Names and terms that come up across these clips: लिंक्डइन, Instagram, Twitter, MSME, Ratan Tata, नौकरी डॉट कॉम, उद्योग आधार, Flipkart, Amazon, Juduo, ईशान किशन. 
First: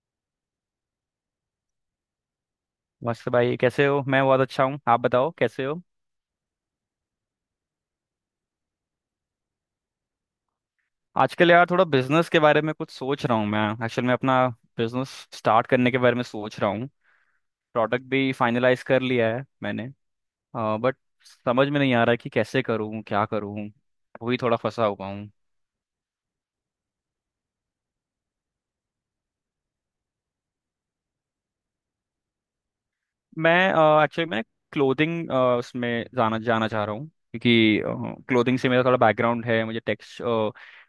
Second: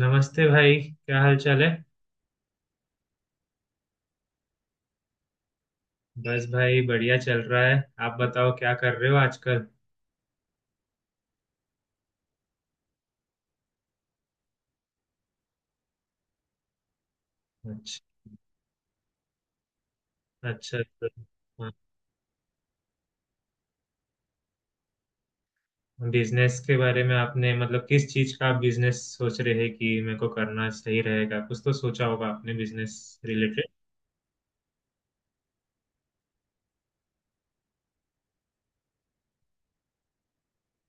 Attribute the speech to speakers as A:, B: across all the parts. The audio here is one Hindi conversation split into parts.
A: नमस्ते भाई, क्या हाल चाल है?
B: मस्त भाई, कैसे हो? मैं बहुत अच्छा हूँ। आप बताओ, कैसे हो?
A: बस भाई, बढ़िया चल रहा है। आप बताओ क्या कर रहे हो आजकल?
B: आजकल यार थोड़ा बिजनेस के बारे में कुछ सोच रहा हूँ। मैं एक्चुअल में अपना बिजनेस स्टार्ट करने के बारे में सोच रहा हूँ।
A: अच्छा।
B: प्रोडक्ट भी फाइनलाइज कर लिया है मैंने।
A: अच्छा
B: बट
A: तो
B: समझ
A: हाँ,
B: में नहीं आ रहा कि कैसे करूँ, क्या करूँ। वही थोड़ा फंसा हुआ हूँ।
A: बिजनेस के बारे में आपने, मतलब किस चीज का आप बिजनेस सोच रहे हैं कि मेरे को करना सही रहेगा? कुछ तो सोचा होगा आपने बिजनेस।
B: मैं एक्चुअली मैं क्लोथिंग, उसमें जाना जाना चाह रहा हूँ क्योंकि क्लोथिंग से मेरा थोड़ा बैकग्राउंड है। मुझे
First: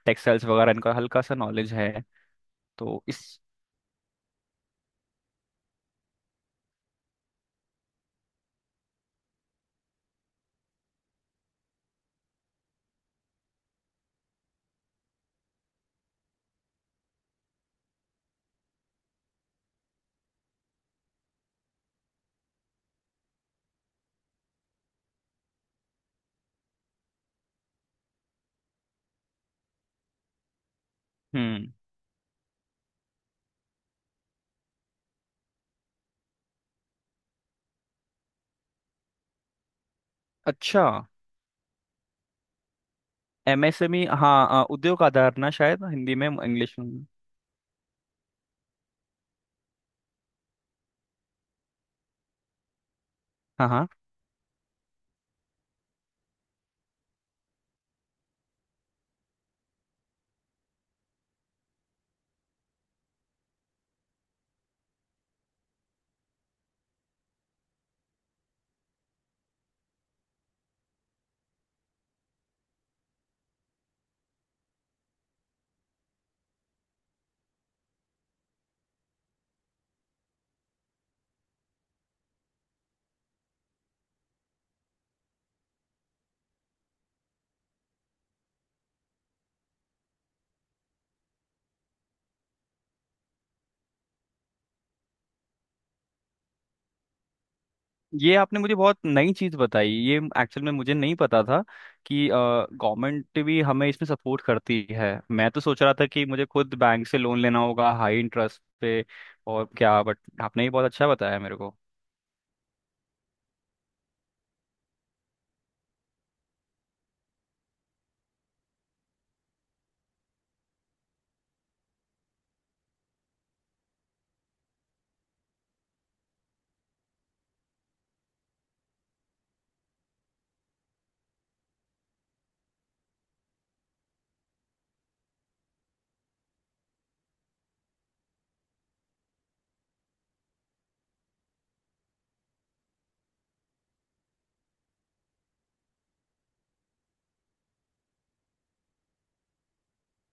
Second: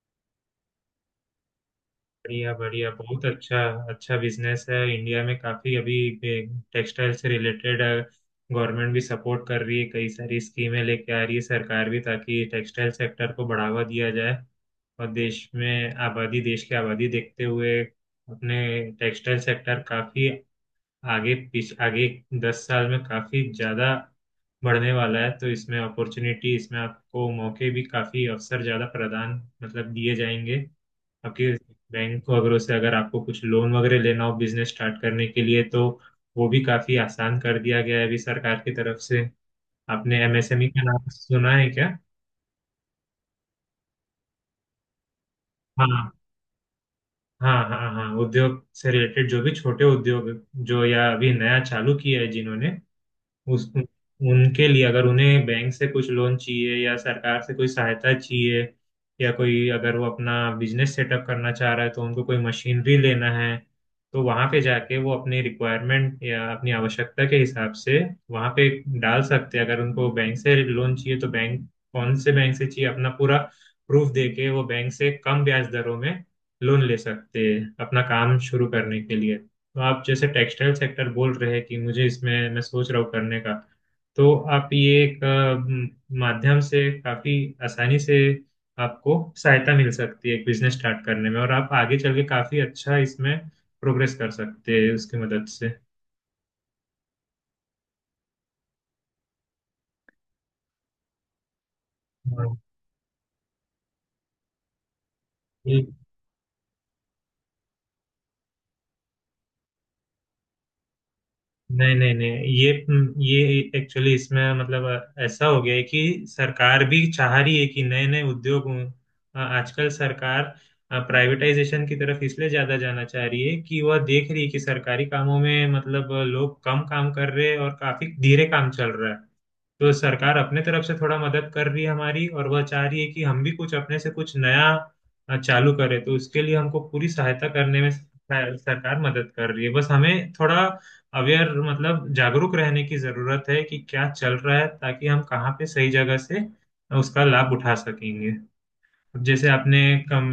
B: टेक्सटाइल्स वगैरह इनका हल्का सा नॉलेज है।
A: बढ़िया बढ़िया,
B: तो इस
A: बहुत अच्छा। अच्छा बिजनेस है इंडिया में काफी अभी, टेक्सटाइल से रिलेटेड। गवर्नमेंट भी सपोर्ट कर रही है, कई सारी स्कीमें लेके आ रही है सरकार भी, ताकि टेक्सटाइल सेक्टर को बढ़ावा दिया जाए। और देश में आबादी, देश की आबादी देखते हुए अपने टेक्सटाइल सेक्टर काफी आगे दस साल में काफी ज्यादा बढ़ने वाला है। तो इसमें अपॉर्चुनिटी, इसमें आपको मौके भी काफी, अवसर ज्यादा प्रदान, मतलब दिए जाएंगे। आपके
B: हम्म।
A: बैंक वगैरह से अगर आपको कुछ लोन वगैरह लेना हो बिजनेस स्टार्ट करने के लिए, तो वो भी काफी आसान कर दिया गया है अभी सरकार की तरफ से। आपने एमएसएमई का
B: अच्छा।
A: नाम सुना है क्या?
B: एमएसएमई, हाँ। हाँ, उद्योग आधार ना, शायद हिंदी
A: हाँ,
B: में इंग्लिश में।
A: हाँ, हाँ, हाँ, उद्योग से रिलेटेड जो भी छोटे उद्योग, जो या अभी नया चालू किया है जिन्होंने, उस
B: हाँ, हाँ।
A: उनके लिए अगर उन्हें बैंक से कुछ लोन चाहिए या सरकार से कोई सहायता चाहिए, या कोई अगर वो अपना बिजनेस सेटअप करना चाह रहा है, तो उनको कोई मशीनरी लेना है तो वहाँ पे जाके वो अपनी रिक्वायरमेंट या अपनी आवश्यकता के हिसाब से वहाँ पे डाल सकते हैं। अगर उनको बैंक से लोन चाहिए तो बैंक, कौन से बैंक से चाहिए, अपना पूरा प्रूफ देके वो बैंक से कम ब्याज दरों में लोन ले सकते हैं अपना काम शुरू करने के लिए। तो आप जैसे टेक्सटाइल सेक्टर बोल रहे हैं कि मुझे इसमें मैं सोच रहा हूँ करने का, तो आप ये एक माध्यम से काफी आसानी से आपको सहायता मिल सकती है एक बिजनेस स्टार्ट करने में, और आप आगे चल के काफी अच्छा इसमें प्रोग्रेस कर सकते हैं उसकी मदद से।
B: ये आपने मुझे बहुत नई चीज़ बताई ये। एक्चुअल में मुझे नहीं पता था कि
A: हाँ।
B: गवर्नमेंट भी हमें इसमें सपोर्ट करती है। मैं तो सोच रहा था कि मुझे खुद बैंक से लोन लेना होगा हाई इंटरेस्ट पे। और क्या, बट आपने ये बहुत अच्छा बताया मेरे को।
A: नहीं, नहीं, नहीं, ये ये एक्चुअली इसमें मतलब ऐसा हो गया है कि सरकार भी चाह रही है कि नए नए उद्योग हों। आजकल सरकार प्राइवेटाइजेशन की तरफ इसलिए ज्यादा जाना चाह रही है कि वह देख रही है कि सरकारी कामों में मतलब लोग कम काम कर रहे हैं और काफी धीरे काम चल रहा है। तो सरकार अपने तरफ से थोड़ा मदद कर रही है हमारी, और वह चाह रही है कि हम भी कुछ अपने से कुछ नया चालू करें, तो उसके लिए हमको पूरी सहायता करने में सरकार मदद कर रही है। बस हमें थोड़ा अवेयर, मतलब जागरूक रहने की जरूरत है कि क्या चल रहा है, ताकि हम कहाँ पे सही जगह से उसका लाभ उठा सकेंगे। अब जैसे आपने कम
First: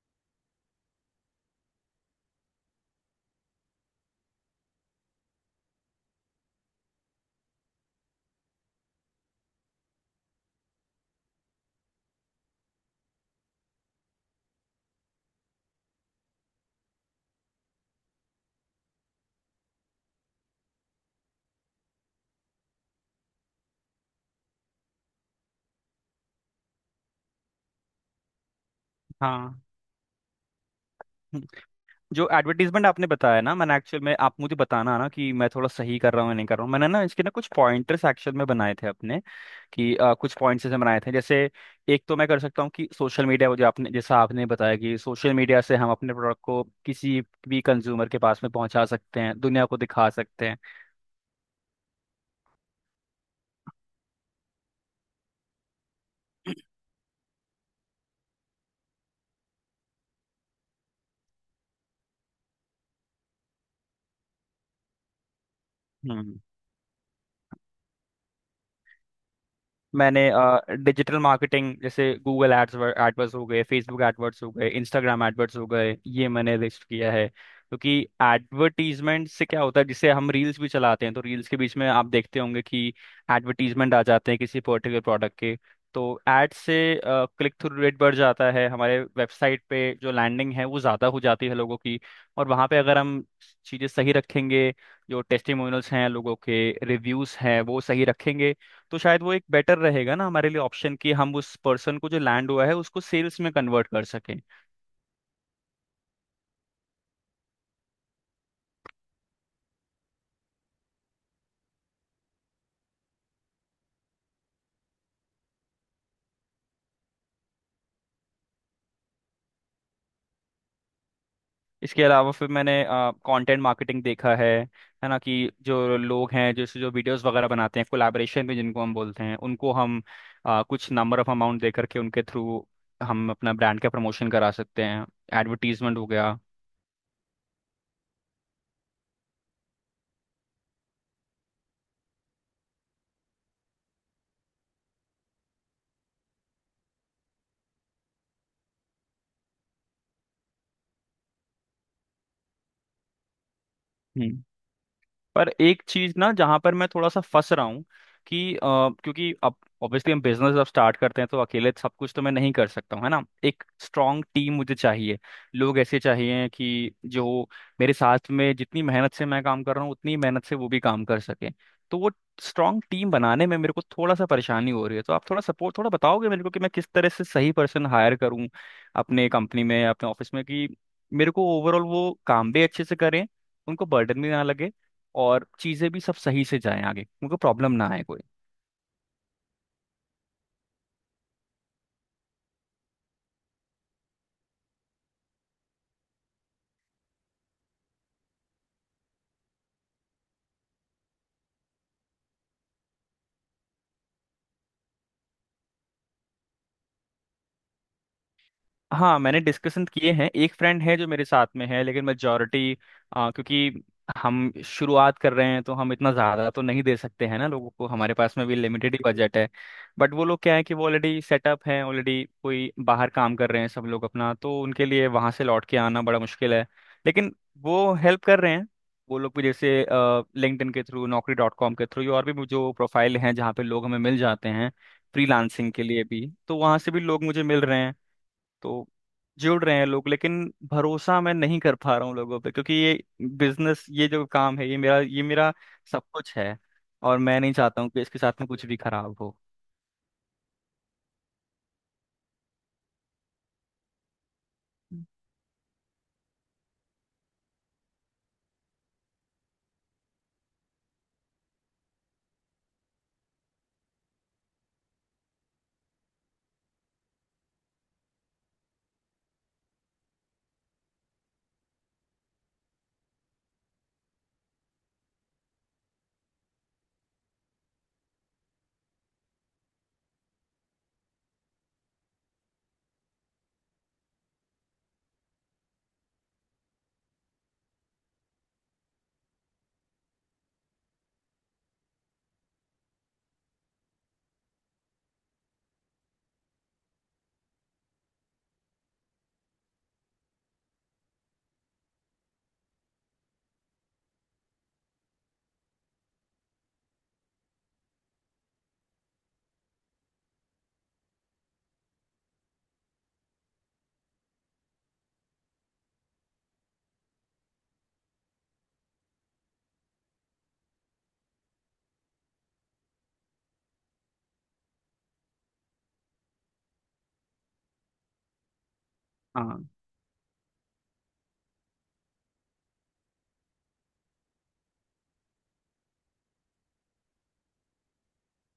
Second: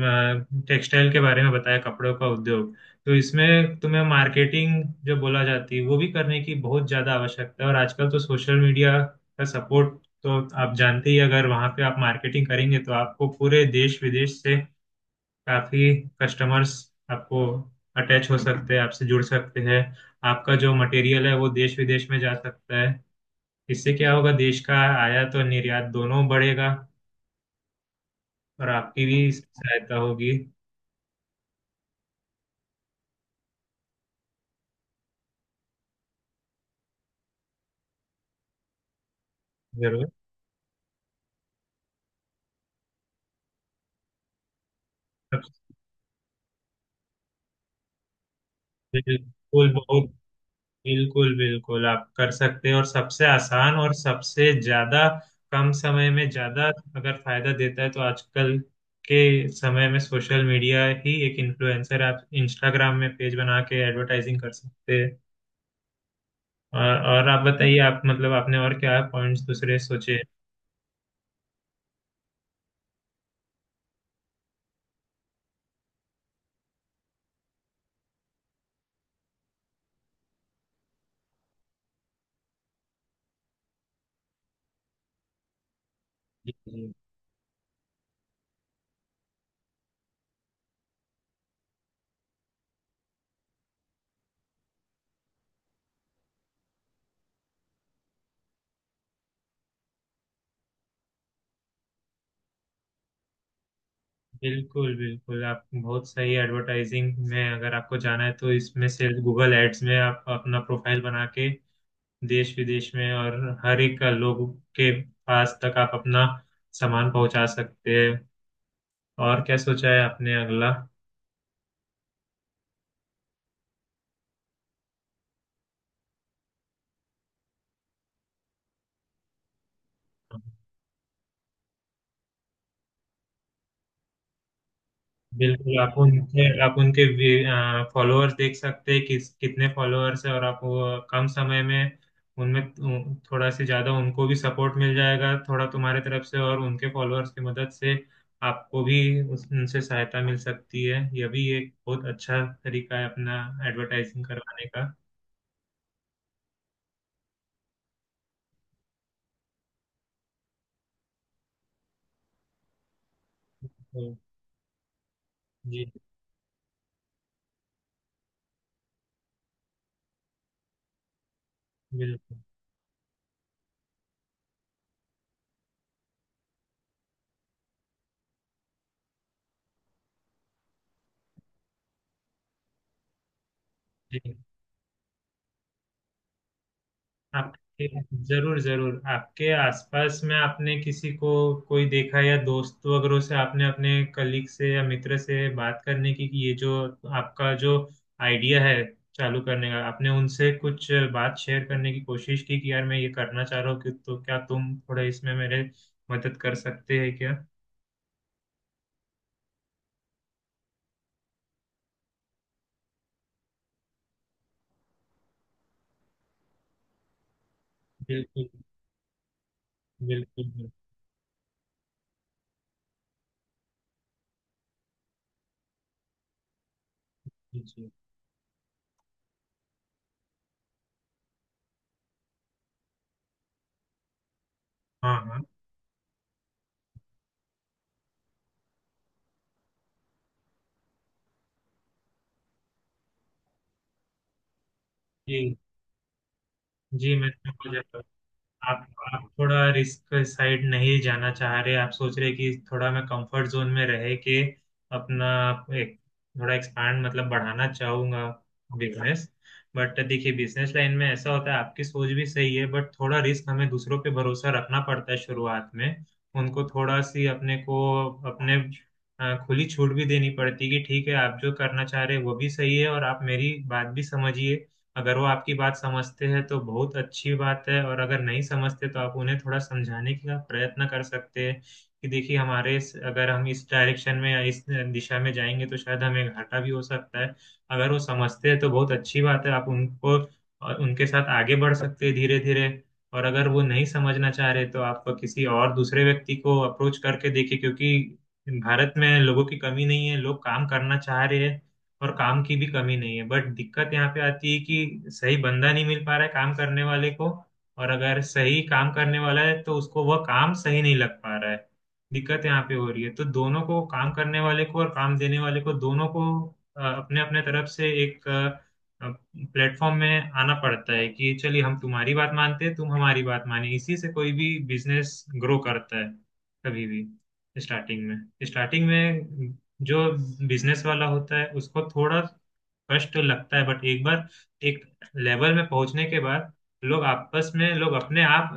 A: टेक्सटाइल के बारे में बताया, कपड़ों का उद्योग, तो इसमें तुम्हें मार्केटिंग जो बोला जाती है वो भी करने की बहुत ज्यादा आवश्यकता है, और आजकल तो सोशल मीडिया का सपोर्ट, तो आप जानते ही। अगर वहां पे आप मार्केटिंग करेंगे तो आपको पूरे देश विदेश से काफी कस्टमर्स आपको अटैच हो सकते हैं, आपसे जुड़ सकते हैं। आपका जो मटेरियल है वो देश विदेश में जा सकता है। इससे क्या होगा, देश का आयात और निर्यात दोनों बढ़ेगा, और आपकी भी इसमें
B: हाँ।
A: सहायता होगी।
B: जो एडवर्टीजमेंट आपने बताया ना, मैंने एक्चुअल में आप मुझे बताना ना कि मैं थोड़ा सही कर रहा हूँ या नहीं कर रहा हूँ। मैंने ना इसके ना कुछ पॉइंटर्स एक्चुअल में बनाए थे अपने कि
A: जरूर।
B: कुछ पॉइंट्स जैसे बनाए थे। जैसे एक तो मैं कर सकता हूँ कि सोशल मीडिया, वो जो आपने जैसा आपने बताया कि सोशल मीडिया
A: सब-
B: से हम अपने प्रोडक्ट को किसी भी कंज्यूमर के पास में पहुंचा सकते हैं, दुनिया
A: बिल्कुल
B: को
A: बहुत,
B: दिखा सकते हैं।
A: बिल्कुल बिल्कुल आप कर सकते हैं, और सबसे आसान और सबसे ज्यादा कम समय में ज्यादा अगर फायदा देता है तो आजकल के समय में सोशल मीडिया ही एक इन्फ्लुएंसर, आप इंस्टाग्राम में पेज बना के एडवर्टाइजिंग कर सकते हैं।
B: हम्म।
A: और आप बताइए, आप मतलब आपने और क्या पॉइंट्स दूसरे सोचे?
B: मैंने डिजिटल मार्केटिंग जैसे गूगल एड्स एडवर्ड्स हो गए, फेसबुक एडवर्ड्स हो गए, इंस्टाग्राम एडवर्ड्स हो गए, ये मैंने लिस्ट किया है क्योंकि एडवर्टीजमेंट से क्या होता है जिसे हम रील्स भी चलाते हैं तो रील्स के बीच में आप देखते होंगे कि एडवर्टीजमेंट आ जाते हैं किसी पर्टिकुलर प्रोडक्ट के। तो
A: जी,
B: एड से
A: जी।
B: क्लिक थ्रू रेट बढ़ जाता है, हमारे वेबसाइट पे जो लैंडिंग है वो ज़्यादा हो जाती है लोगों की। और वहाँ पे अगर हम चीज़ें सही रखेंगे, जो टेस्टिमोनियल्स हैं लोगों के रिव्यूज़ हैं वो सही रखेंगे, तो शायद वो एक बेटर रहेगा ना हमारे लिए ऑप्शन कि हम उस पर्सन को जो लैंड हुआ है उसको सेल्स में कन्वर्ट कर सकें।
A: बिल्कुल बिल्कुल, आप बहुत सही। एडवर्टाइजिंग में अगर आपको जाना है तो इसमें से गूगल एड्स में आप अपना प्रोफाइल बना के देश विदेश में और हर एक लोग के पास तक आप अपना सामान पहुंचा सकते हैं। और क्या सोचा है आपने अगला?
B: इसके अलावा फिर मैंने कंटेंट मार्केटिंग देखा है। है ना कि जो लोग हैं जैसे जो वीडियोस वगैरह बनाते हैं कोलैबोरेशन में जिनको हम बोलते हैं, उनको हम कुछ नंबर ऑफ अमाउंट दे करके उनके थ्रू हम अपना ब्रांड का प्रमोशन करा सकते हैं।
A: बिल्कुल, आप
B: एडवर्टीजमेंट हो गया।
A: उनके आप उनके फॉलोअर्स देख सकते हैं, किस कितने फॉलोअर्स है, और आप वो कम समय में उनमें थोड़ा से ज्यादा उनको भी सपोर्ट मिल जाएगा थोड़ा तुम्हारे तरफ से, और उनके फॉलोअर्स की मदद से आपको भी उनसे सहायता मिल सकती है। यह भी एक बहुत अच्छा तरीका है अपना एडवर्टाइजिंग
B: हम्म।
A: करवाने का।
B: पर एक चीज ना जहां पर मैं थोड़ा सा फंस रहा हूँ कि क्योंकि अब ऑब्वियसली हम बिजनेस जब स्टार्ट करते हैं तो अकेले सब कुछ तो मैं नहीं कर सकता हूँ, है ना? एक
A: तो,
B: स्ट्रांग टीम मुझे चाहिए, लोग
A: जी।
B: ऐसे चाहिए कि जो मेरे साथ में जितनी मेहनत से मैं काम कर रहा हूँ उतनी मेहनत से वो भी काम कर सके। तो वो
A: बिल्कुल
B: स्ट्रांग टीम बनाने में मेरे को थोड़ा सा परेशानी हो रही है। तो आप थोड़ा सपोर्ट, थोड़ा बताओगे मेरे को कि मैं किस तरह से सही पर्सन हायर करूँ अपने कंपनी में, अपने ऑफिस में कि मेरे को ओवरऑल वो काम भी अच्छे से करें, उनको
A: जी।
B: बर्डन भी ना लगे, और चीज़ें भी सब सही से जाएं, आगे उनको प्रॉब्लम
A: आपके,
B: ना आए कोई।
A: जरूर जरूर, आपके आसपास में आपने किसी को, कोई देखा, या दोस्त वगैरह से आपने अपने कलीग से या मित्र से बात करने की कि ये जो आपका जो आइडिया है चालू करने का, आपने उनसे कुछ बात शेयर करने की कोशिश की कि यार मैं ये करना चाह रहा हूँ, कि तो क्या तुम थोड़ा इसमें मेरे मदद कर सकते हैं क्या?
B: हाँ, मैंने डिस्कशन किए हैं। एक फ्रेंड है जो मेरे साथ में है, लेकिन मेजोरिटी क्योंकि हम शुरुआत कर रहे हैं तो हम इतना ज़्यादा तो नहीं दे सकते हैं ना लोगों को, हमारे पास में
A: बिल्कुल।
B: भी लिमिटेड ही बजट है। बट वो लोग
A: बिल्कुल।
B: क्या है कि वो ऑलरेडी सेटअप है, ऑलरेडी कोई बाहर काम कर रहे हैं सब लोग अपना, तो उनके लिए वहाँ से लौट के आना बड़ा मुश्किल है। लेकिन
A: बिल्कुल जी।
B: वो हेल्प कर रहे हैं। वो लोग भी जैसे लिंक्डइन के थ्रू, नौकरी डॉट कॉम के थ्रू, और भी जो प्रोफाइल हैं जहाँ पे लोग हमें मिल जाते हैं
A: हाँ, हाँ।
B: फ्रीलांसिंग के लिए भी, तो वहाँ से भी लोग मुझे मिल रहे हैं। तो जुड़ रहे हैं लोग, लेकिन भरोसा मैं नहीं कर पा रहा हूँ लोगों पे क्योंकि ये बिजनेस, ये जो काम है, ये मेरा
A: जी,
B: सब कुछ है,
A: जी,
B: और
A: मैं
B: मैं नहीं
A: समझ।
B: चाहता हूँ कि इसके साथ में कुछ भी
A: आप
B: खराब
A: आप
B: हो।
A: थोड़ा रिस्क साइड नहीं जाना चाह रहे, आप सोच रहे कि थोड़ा मैं कंफर्ट जोन में रह के अपना एक थोड़ा एक्सपांड मतलब बढ़ाना चाहूंगा बिजनेस। बट देखिए बिजनेस लाइन में ऐसा होता है, आपकी सोच भी सही है बट थोड़ा रिस्क, हमें दूसरों पे भरोसा रखना पड़ता है शुरुआत में। उनको थोड़ा सी अपने को अपने खुली छूट भी देनी पड़ती है कि ठीक है आप जो करना चाह रहे हैं वो भी सही है और आप मेरी बात भी समझिए। अगर वो आपकी बात समझते हैं तो बहुत अच्छी बात है, और अगर नहीं समझते तो आप उन्हें थोड़ा समझाने का प्रयत्न कर सकते हैं कि देखिए अगर हम इस डायरेक्शन में या इस दिशा में जाएंगे तो शायद हमें घाटा भी हो सकता है। अगर वो समझते हैं तो बहुत अच्छी बात है, आप उनको और उनके साथ आगे बढ़ सकते हैं धीरे धीरे। और अगर वो नहीं समझना चाह रहे तो आप किसी और दूसरे व्यक्ति को अप्रोच करके देखिए, क्योंकि भारत में लोगों की कमी नहीं है, लोग काम करना चाह रहे हैं, और काम की भी कमी नहीं है। बट दिक्कत यहाँ पे आती है कि सही बंदा नहीं मिल पा रहा है काम करने वाले को, और अगर सही काम करने वाला है तो उसको वह काम सही नहीं लग पा रहा है। दिक्कत यहाँ पे हो रही है, तो दोनों को, काम करने वाले को और काम देने वाले को, दोनों को अपने अपने तरफ से एक प्लेटफॉर्म में आना पड़ता है कि चलिए हम तुम्हारी बात मानते हैं, तुम हमारी बात माने, इसी से कोई भी बिजनेस ग्रो करता है। कभी भी स्टार्टिंग में
B: हाँ,
A: जो बिजनेस वाला होता है उसको थोड़ा कष्ट लगता है, बट एक बार एक लेवल में पहुंचने के बाद लोग आपस में, लोग अपने आप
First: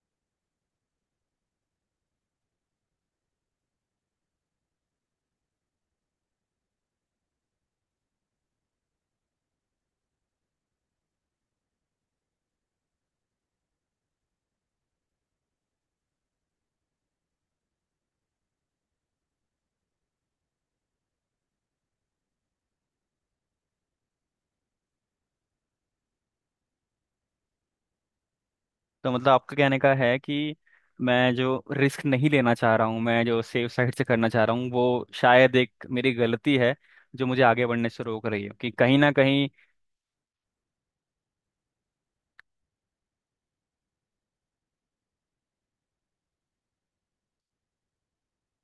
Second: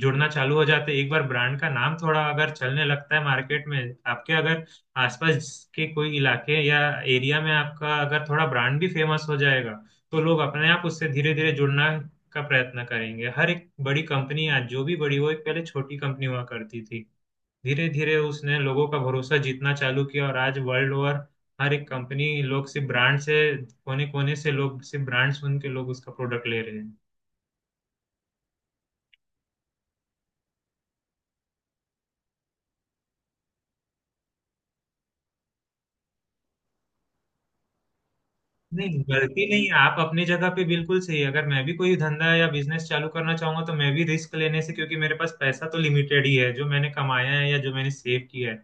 A: जुड़ना चालू हो जाते हैं। एक बार ब्रांड का नाम थोड़ा अगर चलने लगता है मार्केट में, आपके अगर आसपास के कोई इलाके या एरिया में आपका अगर थोड़ा ब्रांड भी फेमस हो जाएगा, तो लोग अपने आप उससे धीरे धीरे जुड़ना का प्रयत्न करेंगे। हर एक बड़ी कंपनी आज जो भी बड़ी हो, एक पहले छोटी कंपनी हुआ करती थी, धीरे धीरे उसने लोगों का भरोसा जीतना चालू किया, और आज वर्ल्ड ओवर हर एक कंपनी, लोग सिर्फ ब्रांड से, कोने कोने से लोग सिर्फ ब्रांड सुन के लोग उसका प्रोडक्ट ले रहे हैं।
B: तो मतलब आपका कहने का है कि मैं जो रिस्क नहीं लेना चाह रहा हूँ, मैं जो सेफ साइड से करना चाह रहा हूँ, वो शायद एक मेरी गलती है जो मुझे आगे बढ़ने से रोक रही है कि कहीं
A: नहीं,
B: ना
A: गलती
B: कहीं।
A: नहीं, आप अपनी जगह पे बिल्कुल सही। अगर मैं भी कोई धंधा या बिजनेस चालू करना चाहूंगा तो मैं भी रिस्क लेने से, क्योंकि मेरे पास पैसा तो लिमिटेड ही है जो मैंने कमाया है या जो मैंने सेव किया है,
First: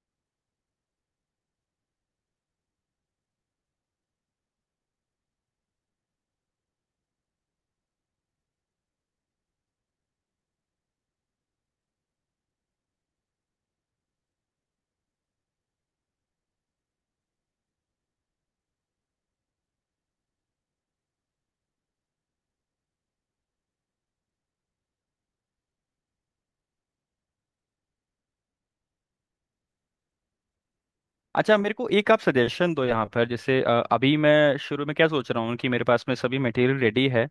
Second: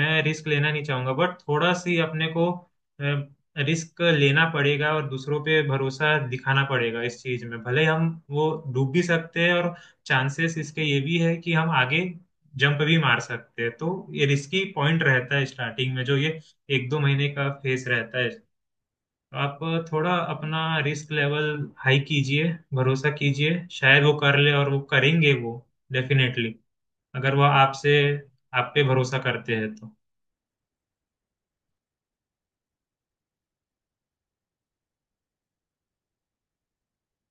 A: मैं रिस्क लेना नहीं चाहूंगा। बट थोड़ा सी अपने को रिस्क लेना पड़ेगा, और दूसरों पे भरोसा दिखाना पड़ेगा। इस चीज में भले हम वो डूब भी सकते हैं, और चांसेस इसके ये भी है कि हम आगे जंप भी मार सकते हैं। तो ये रिस्की पॉइंट रहता है स्टार्टिंग में, जो ये एक दो महीने का फेस रहता है। आप थोड़ा अपना रिस्क लेवल हाई कीजिए, भरोसा कीजिए, शायद वो कर ले, और वो करेंगे, वो डेफिनेटली, अगर वो आपसे, आप पे भरोसा करते हैं तो।
B: अच्छा, मेरे को एक आप सजेशन दो यहाँ पर। जैसे अभी मैं शुरू में क्या सोच रहा हूँ कि मेरे पास में सभी मटेरियल रेडी है,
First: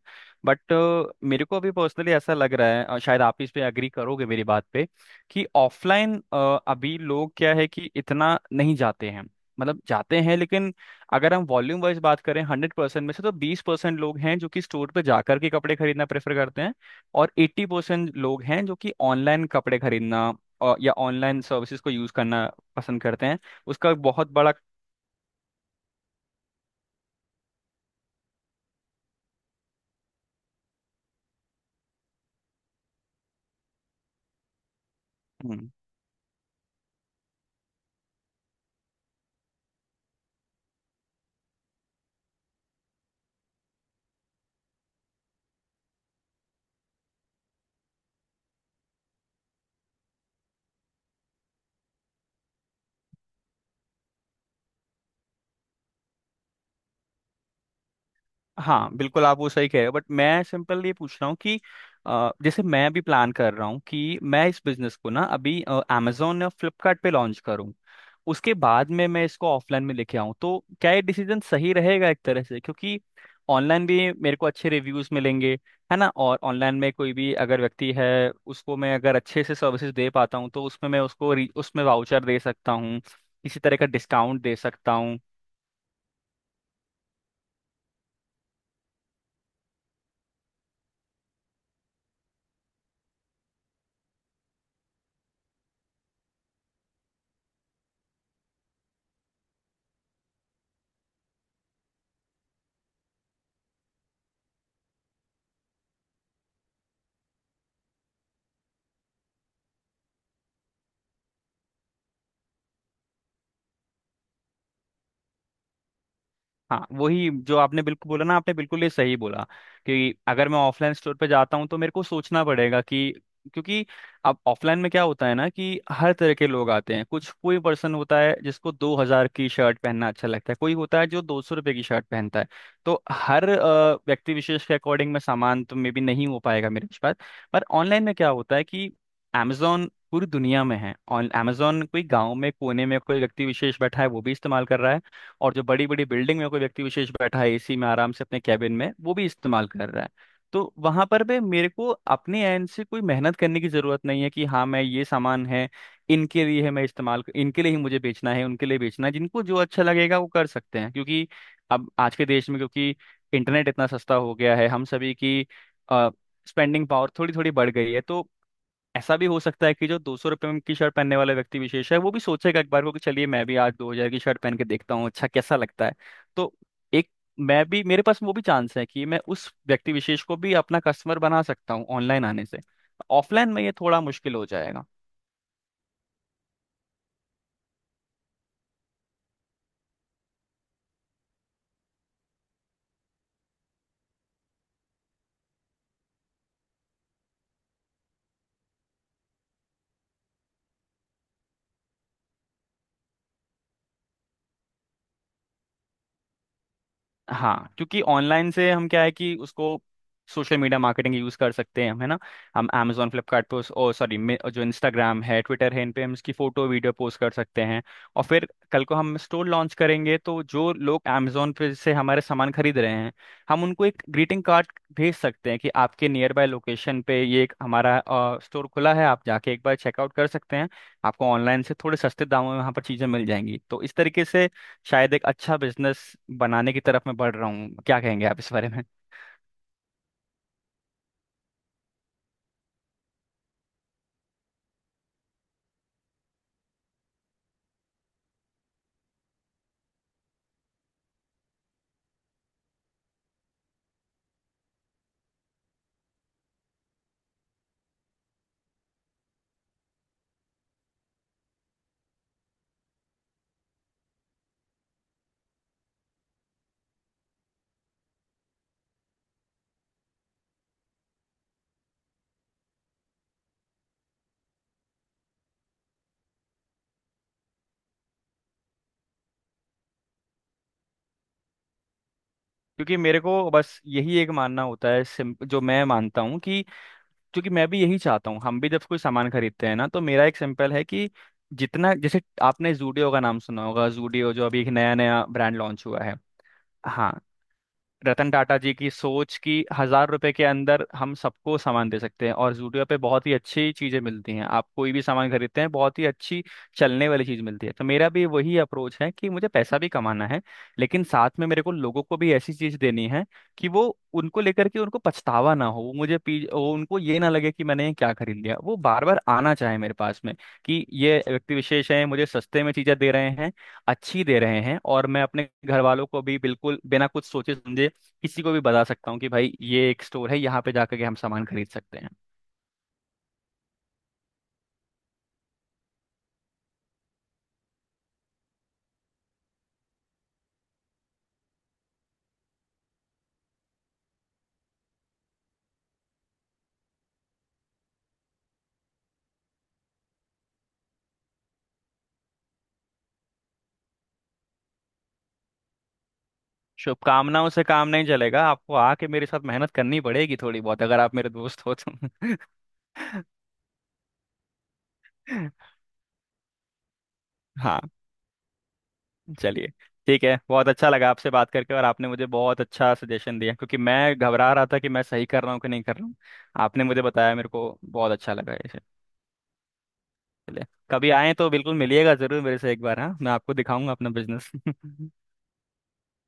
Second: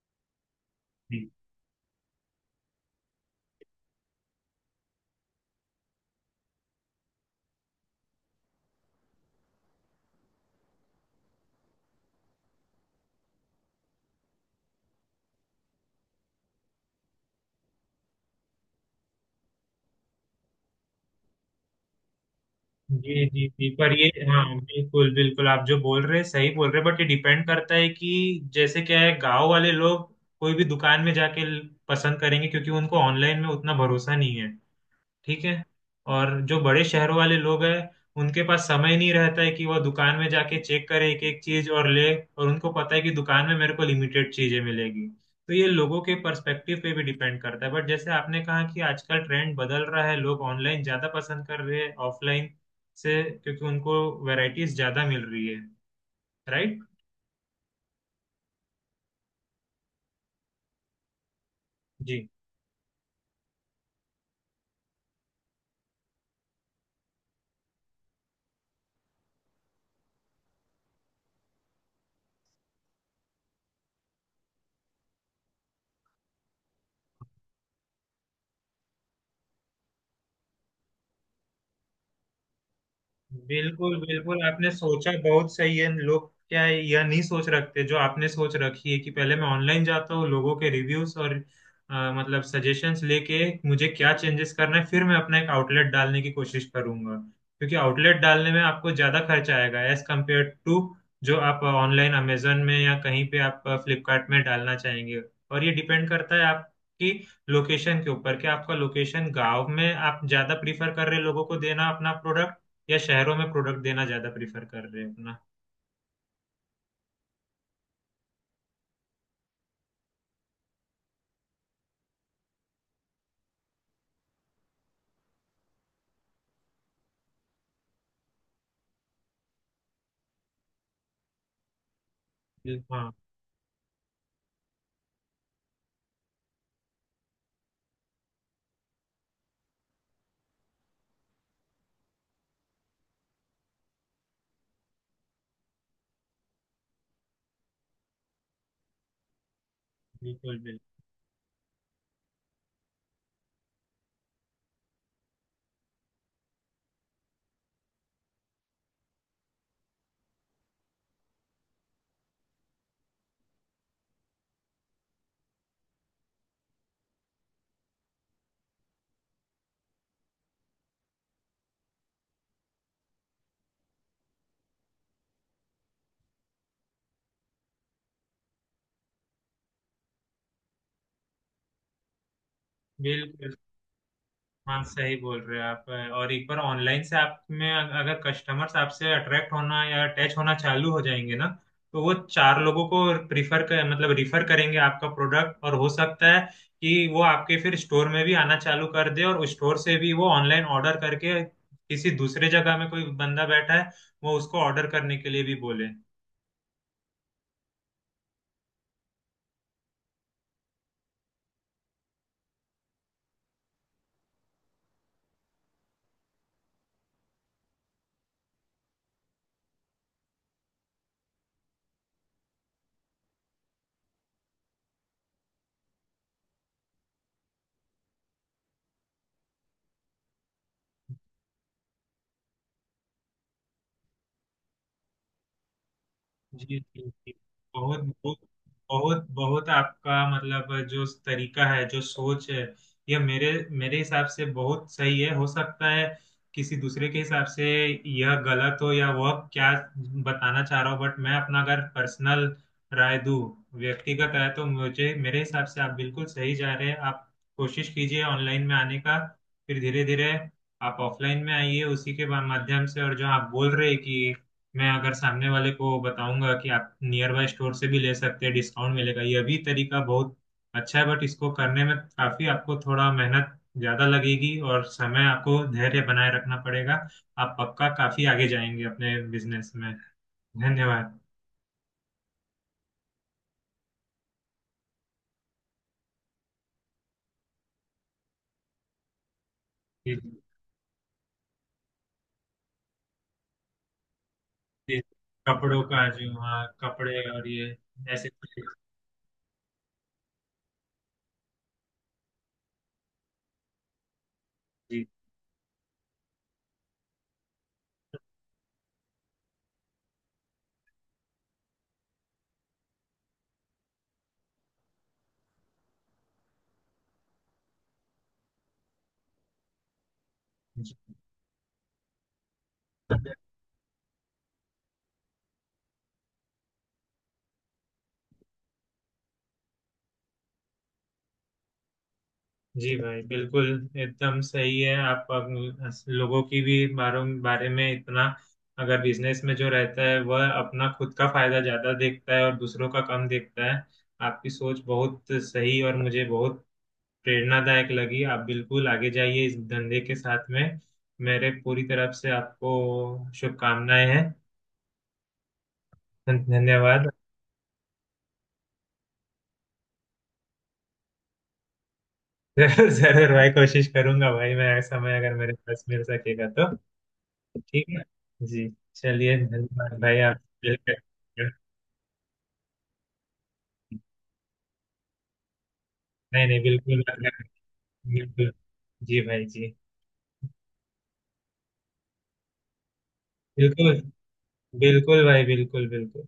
B: बट
A: जी,
B: मेरे को अभी पर्सनली ऐसा लग रहा है, शायद आप इस पे एग्री करोगे मेरी बात पे कि ऑफलाइन अभी लोग क्या है कि इतना नहीं जाते हैं। मतलब जाते हैं लेकिन अगर हम वॉल्यूम वाइज बात करें, 100% में से तो 20% लोग हैं जो कि स्टोर पे जाकर के कपड़े खरीदना प्रेफर करते हैं, और 80% लोग हैं जो कि ऑनलाइन कपड़े खरीदना, या ऑनलाइन सर्विसेज को यूज करना पसंद
A: जी,
B: करते हैं।
A: जी, जी,
B: उसका
A: पर
B: एक
A: ये,
B: बहुत बड़ा।
A: हाँ, बिल्कुल बिल्कुल, आप जो बोल रहे हैं सही बोल रहे हैं, बट ये डिपेंड करता है कि जैसे क्या है, गांव वाले लोग कोई भी दुकान में जाके पसंद करेंगे, क्योंकि उनको ऑनलाइन में उतना भरोसा नहीं है। ठीक है।
B: हम्म,
A: और जो बड़े शहरों वाले लोग हैं उनके पास समय नहीं रहता है कि वो दुकान में जाके चेक करे एक एक चीज और ले, और उनको पता है कि दुकान में मेरे को लिमिटेड चीजें मिलेगी। तो ये लोगों के पर्सपेक्टिव पे भी डिपेंड करता है, बट जैसे आपने कहा कि आजकल ट्रेंड बदल रहा है, लोग ऑनलाइन ज्यादा पसंद कर रहे हैं ऑफलाइन से, क्योंकि उनको वैरायटीज ज्यादा मिल रही है। राइट।
B: हाँ, बिल्कुल आप वो सही कह रहे हो, बट मैं सिंपल ये पूछ रहा हूँ कि
A: जी।
B: जैसे मैं भी प्लान कर रहा हूँ कि मैं इस बिजनेस को ना अभी अमेजोन या फ्लिपकार्ट पे लॉन्च करूँ, उसके बाद में मैं इसको ऑफलाइन में लेके आऊँ, तो क्या ये डिसीजन सही रहेगा एक तरह से? क्योंकि ऑनलाइन भी मेरे को अच्छे रिव्यूज मिलेंगे, है ना? और ऑनलाइन में कोई भी अगर व्यक्ति है उसको मैं अगर अच्छे से सर्विसेज दे पाता हूँ तो उसमें मैं उसको उसमें वाउचर दे सकता हूँ, किसी तरह का
A: बिल्कुल
B: डिस्काउंट
A: बिल्कुल,
B: दे
A: आपने
B: सकता
A: सोचा
B: हूँ।
A: बहुत सही है। लोग क्या है, यह नहीं सोच रखते जो आपने सोच रखी है कि पहले मैं ऑनलाइन जाता हूँ, लोगों के रिव्यूज और मतलब सजेशंस लेके मुझे क्या चेंजेस करना है, फिर मैं अपना एक आउटलेट डालने की कोशिश करूंगा। क्योंकि आउटलेट डालने में आपको ज्यादा खर्चा आएगा एज कम्पेयर टू जो आप ऑनलाइन अमेजन में या कहीं पे आप फ्लिपकार्ट में डालना चाहेंगे। और ये डिपेंड करता है आपकी लोकेशन के ऊपर, कि आपका लोकेशन गांव में आप ज्यादा प्रीफर कर रहे लोगों को देना अपना प्रोडक्ट, या शहरों में प्रोडक्ट देना ज्यादा प्रीफर कर रहे हैं अपना।
B: हाँ, वही जो आपने बिल्कुल बोला ना, आपने बिल्कुल ये सही बोला कि अगर मैं ऑफलाइन स्टोर पे जाता हूँ तो मेरे को सोचना पड़ेगा कि क्योंकि अब ऑफलाइन में क्या होता है ना कि हर तरह के लोग आते हैं। कुछ कोई पर्सन होता है जिसको 2000 की शर्ट पहनना अच्छा लगता है, कोई होता है जो 200 रुपये की शर्ट पहनता है।
A: बिल्कुल,
B: तो
A: हाँ।
B: हर व्यक्ति विशेष के अकॉर्डिंग में सामान तो मे बी नहीं हो पाएगा मेरे पास। पर ऑनलाइन में क्या होता है कि Amazon पूरी दुनिया में है, और Amazon कोई गांव में कोने में कोई व्यक्ति विशेष बैठा है वो भी इस्तेमाल कर रहा है, और जो बड़ी बड़ी बिल्डिंग में कोई व्यक्ति विशेष बैठा है एसी में आराम से अपने कैबिन में वो भी इस्तेमाल कर रहा है।
A: बिल्कुल
B: तो
A: बिल्कुल
B: वहां पर भी मेरे को अपने एंड से कोई मेहनत करने की जरूरत नहीं है कि हाँ मैं ये सामान है इनके लिए है, मैं इस्तेमाल इनके लिए ही मुझे बेचना है, उनके लिए बेचना है, जिनको जो अच्छा लगेगा वो कर सकते हैं। क्योंकि अब आज के देश में क्योंकि इंटरनेट इतना सस्ता हो गया है, हम सभी की स्पेंडिंग पावर थोड़ी थोड़ी बढ़ गई है, तो ऐसा भी हो सकता है कि जो 200 रुपये की शर्ट पहनने वाला व्यक्ति विशेष है वो भी सोचेगा एक बार को कि चलिए मैं भी आज 2000 की शर्ट पहन के देखता हूँ, अच्छा कैसा लगता है। तो एक मैं भी, मेरे पास वो भी चांस है कि मैं उस व्यक्ति विशेष को भी अपना कस्टमर बना सकता हूँ ऑनलाइन आने से। ऑफलाइन
A: बिल्कुल।
B: में ये थोड़ा मुश्किल हो
A: हाँ,
B: जाएगा।
A: सही बोल रहे हो आप। और एक बार ऑनलाइन से अगर कस्टमर्स आपसे अट्रैक्ट होना या अटैच होना चालू हो जाएंगे ना, तो वो चार लोगों को प्रीफर कर मतलब रिफर करेंगे आपका प्रोडक्ट। और हो सकता है कि वो आपके फिर स्टोर में भी आना चालू कर दे, और उस स्टोर से भी वो ऑनलाइन ऑर्डर करके किसी दूसरे जगह में कोई बंदा बैठा है वो उसको ऑर्डर करने के लिए भी बोले।
B: हाँ, क्योंकि ऑनलाइन से हम क्या है कि उसको सोशल मीडिया मार्केटिंग यूज़ कर सकते हैं हम, है ना? हम Amazon फ्लिपकार्ट पे, और सॉरी, जो इंस्टाग्राम है ट्विटर है, इन पे हम इसकी फ़ोटो वीडियो पोस्ट कर सकते हैं। और फिर कल को हम स्टोर लॉन्च करेंगे तो जो लोग Amazon पे से हमारे सामान खरीद रहे हैं, हम उनको एक ग्रीटिंग कार्ड भेज सकते हैं कि आपके नियर बाय लोकेशन पे ये एक हमारा स्टोर खुला है, आप जाके एक बार चेकआउट कर सकते हैं। आपको ऑनलाइन से थोड़े सस्ते दामों में वहाँ पर चीज़ें मिल जाएंगी। तो इस तरीके से शायद एक अच्छा बिजनेस
A: जी,
B: बनाने की
A: जी,
B: तरफ मैं
A: जी।
B: बढ़ रहा हूँ।
A: बहुत
B: क्या कहेंगे
A: बहुत,
B: आप इस बारे में?
A: बहुत बहुत आपका मतलब, जो तरीका है जो सोच है, यह मेरे मेरे हिसाब से बहुत सही है। हो सकता है किसी दूसरे के हिसाब से यह गलत हो या वह क्या बताना चाह रहा हो, बट मैं अपना अगर पर्सनल राय दूं, व्यक्तिगत राय, तो मुझे मेरे हिसाब से आप बिल्कुल सही जा रहे हैं। आप कोशिश कीजिए ऑनलाइन में आने का, फिर धीरे धीरे आप ऑफलाइन में आइए उसी के माध्यम से। और जो आप बोल रहे हैं कि मैं अगर सामने वाले को बताऊंगा कि आप नियर बाय स्टोर से भी ले सकते हैं, डिस्काउंट मिलेगा, ये भी तरीका बहुत अच्छा है। बट इसको करने में काफी आपको थोड़ा मेहनत ज्यादा लगेगी, और समय आपको धैर्य बनाए रखना पड़ेगा। आप पक्का काफी आगे जाएंगे अपने बिजनेस में। धन्यवाद।
B: क्योंकि मेरे को बस यही एक मानना होता है, जो मैं मानता हूँ कि क्योंकि मैं भी यही चाहता हूँ, हम भी जब कोई सामान खरीदते हैं ना तो
A: जी।
B: मेरा एक सिंपल है कि जितना जैसे आपने जूडियो का नाम सुना होगा, जूडियो जो अभी एक नया
A: जी।
B: नया ब्रांड
A: कपड़ों
B: लॉन्च हुआ
A: का
B: है।
A: जो, हाँ,
B: हाँ,
A: कपड़े और ये, ऐसे
B: रतन टाटा
A: कुछ।
B: जी की सोच की 1000 रुपए के अंदर हम सबको सामान दे सकते हैं, और जूडियो पे बहुत ही अच्छी चीजें मिलती हैं। आप कोई भी
A: जी।
B: सामान खरीदते हैं बहुत ही अच्छी चलने वाली चीज मिलती है। तो मेरा भी वही अप्रोच है कि मुझे पैसा भी कमाना है, लेकिन साथ में मेरे को लोगों को भी ऐसी चीज देनी है कि वो उनको लेकर के उनको पछतावा ना हो। वो मुझे पी वो उनको ये ना लगे कि मैंने ये क्या खरीद लिया, वो बार बार आना चाहे मेरे पास में कि ये व्यक्ति विशेष है मुझे सस्ते में चीजें दे रहे हैं, अच्छी दे रहे हैं, और मैं अपने घर वालों को भी बिल्कुल बिना कुछ सोचे समझे किसी को भी बता सकता हूँ कि भाई ये एक स्टोर है यहाँ पे जाकर के हम सामान खरीद सकते हैं।
A: जी भाई, बिल्कुल एकदम सही है। लोगों की भी बारों बारे में इतना, अगर बिजनेस में जो रहता है वह अपना खुद का फायदा ज्यादा देखता है और दूसरों का कम देखता है। आपकी सोच बहुत सही, और मुझे बहुत प्रेरणादायक लगी। आप बिल्कुल आगे जाइए इस धंधे के साथ में। मेरे पूरी तरफ से आपको शुभकामनाएं हैं। धन्यवाद।
B: शुभकामनाओं से काम नहीं चलेगा, आपको आके मेरे साथ मेहनत करनी पड़ेगी थोड़ी बहुत अगर आप मेरे दोस्त हो तो।
A: जरूर भाई, कोशिश करूंगा भाई। मैं समय अगर मेरे पास मिल सकेगा तो। ठीक
B: हाँ,
A: है। जी। चलिए,
B: चलिए
A: धन्यवाद भाई
B: ठीक
A: आप।
B: है, बहुत अच्छा
A: बिल्कुल।
B: लगा आपसे बात करके। और आपने मुझे बहुत अच्छा सजेशन दिया क्योंकि मैं घबरा रहा था कि मैं सही कर रहा हूँ कि नहीं कर रहा हूँ।
A: नहीं, नहीं,
B: आपने मुझे
A: बिल्कुल।
B: बताया, मेरे को बहुत अच्छा
A: बिल्कुल
B: लगा इसे।
A: जी भाई जी।
B: चलिए, कभी आए तो बिल्कुल मिलिएगा जरूर मेरे से एक बार। हाँ, मैं आपको
A: बिल्कुल।
B: दिखाऊंगा अपना बिजनेस।
A: बिल्कुल भाई, बिल्कुल बिल्कुल।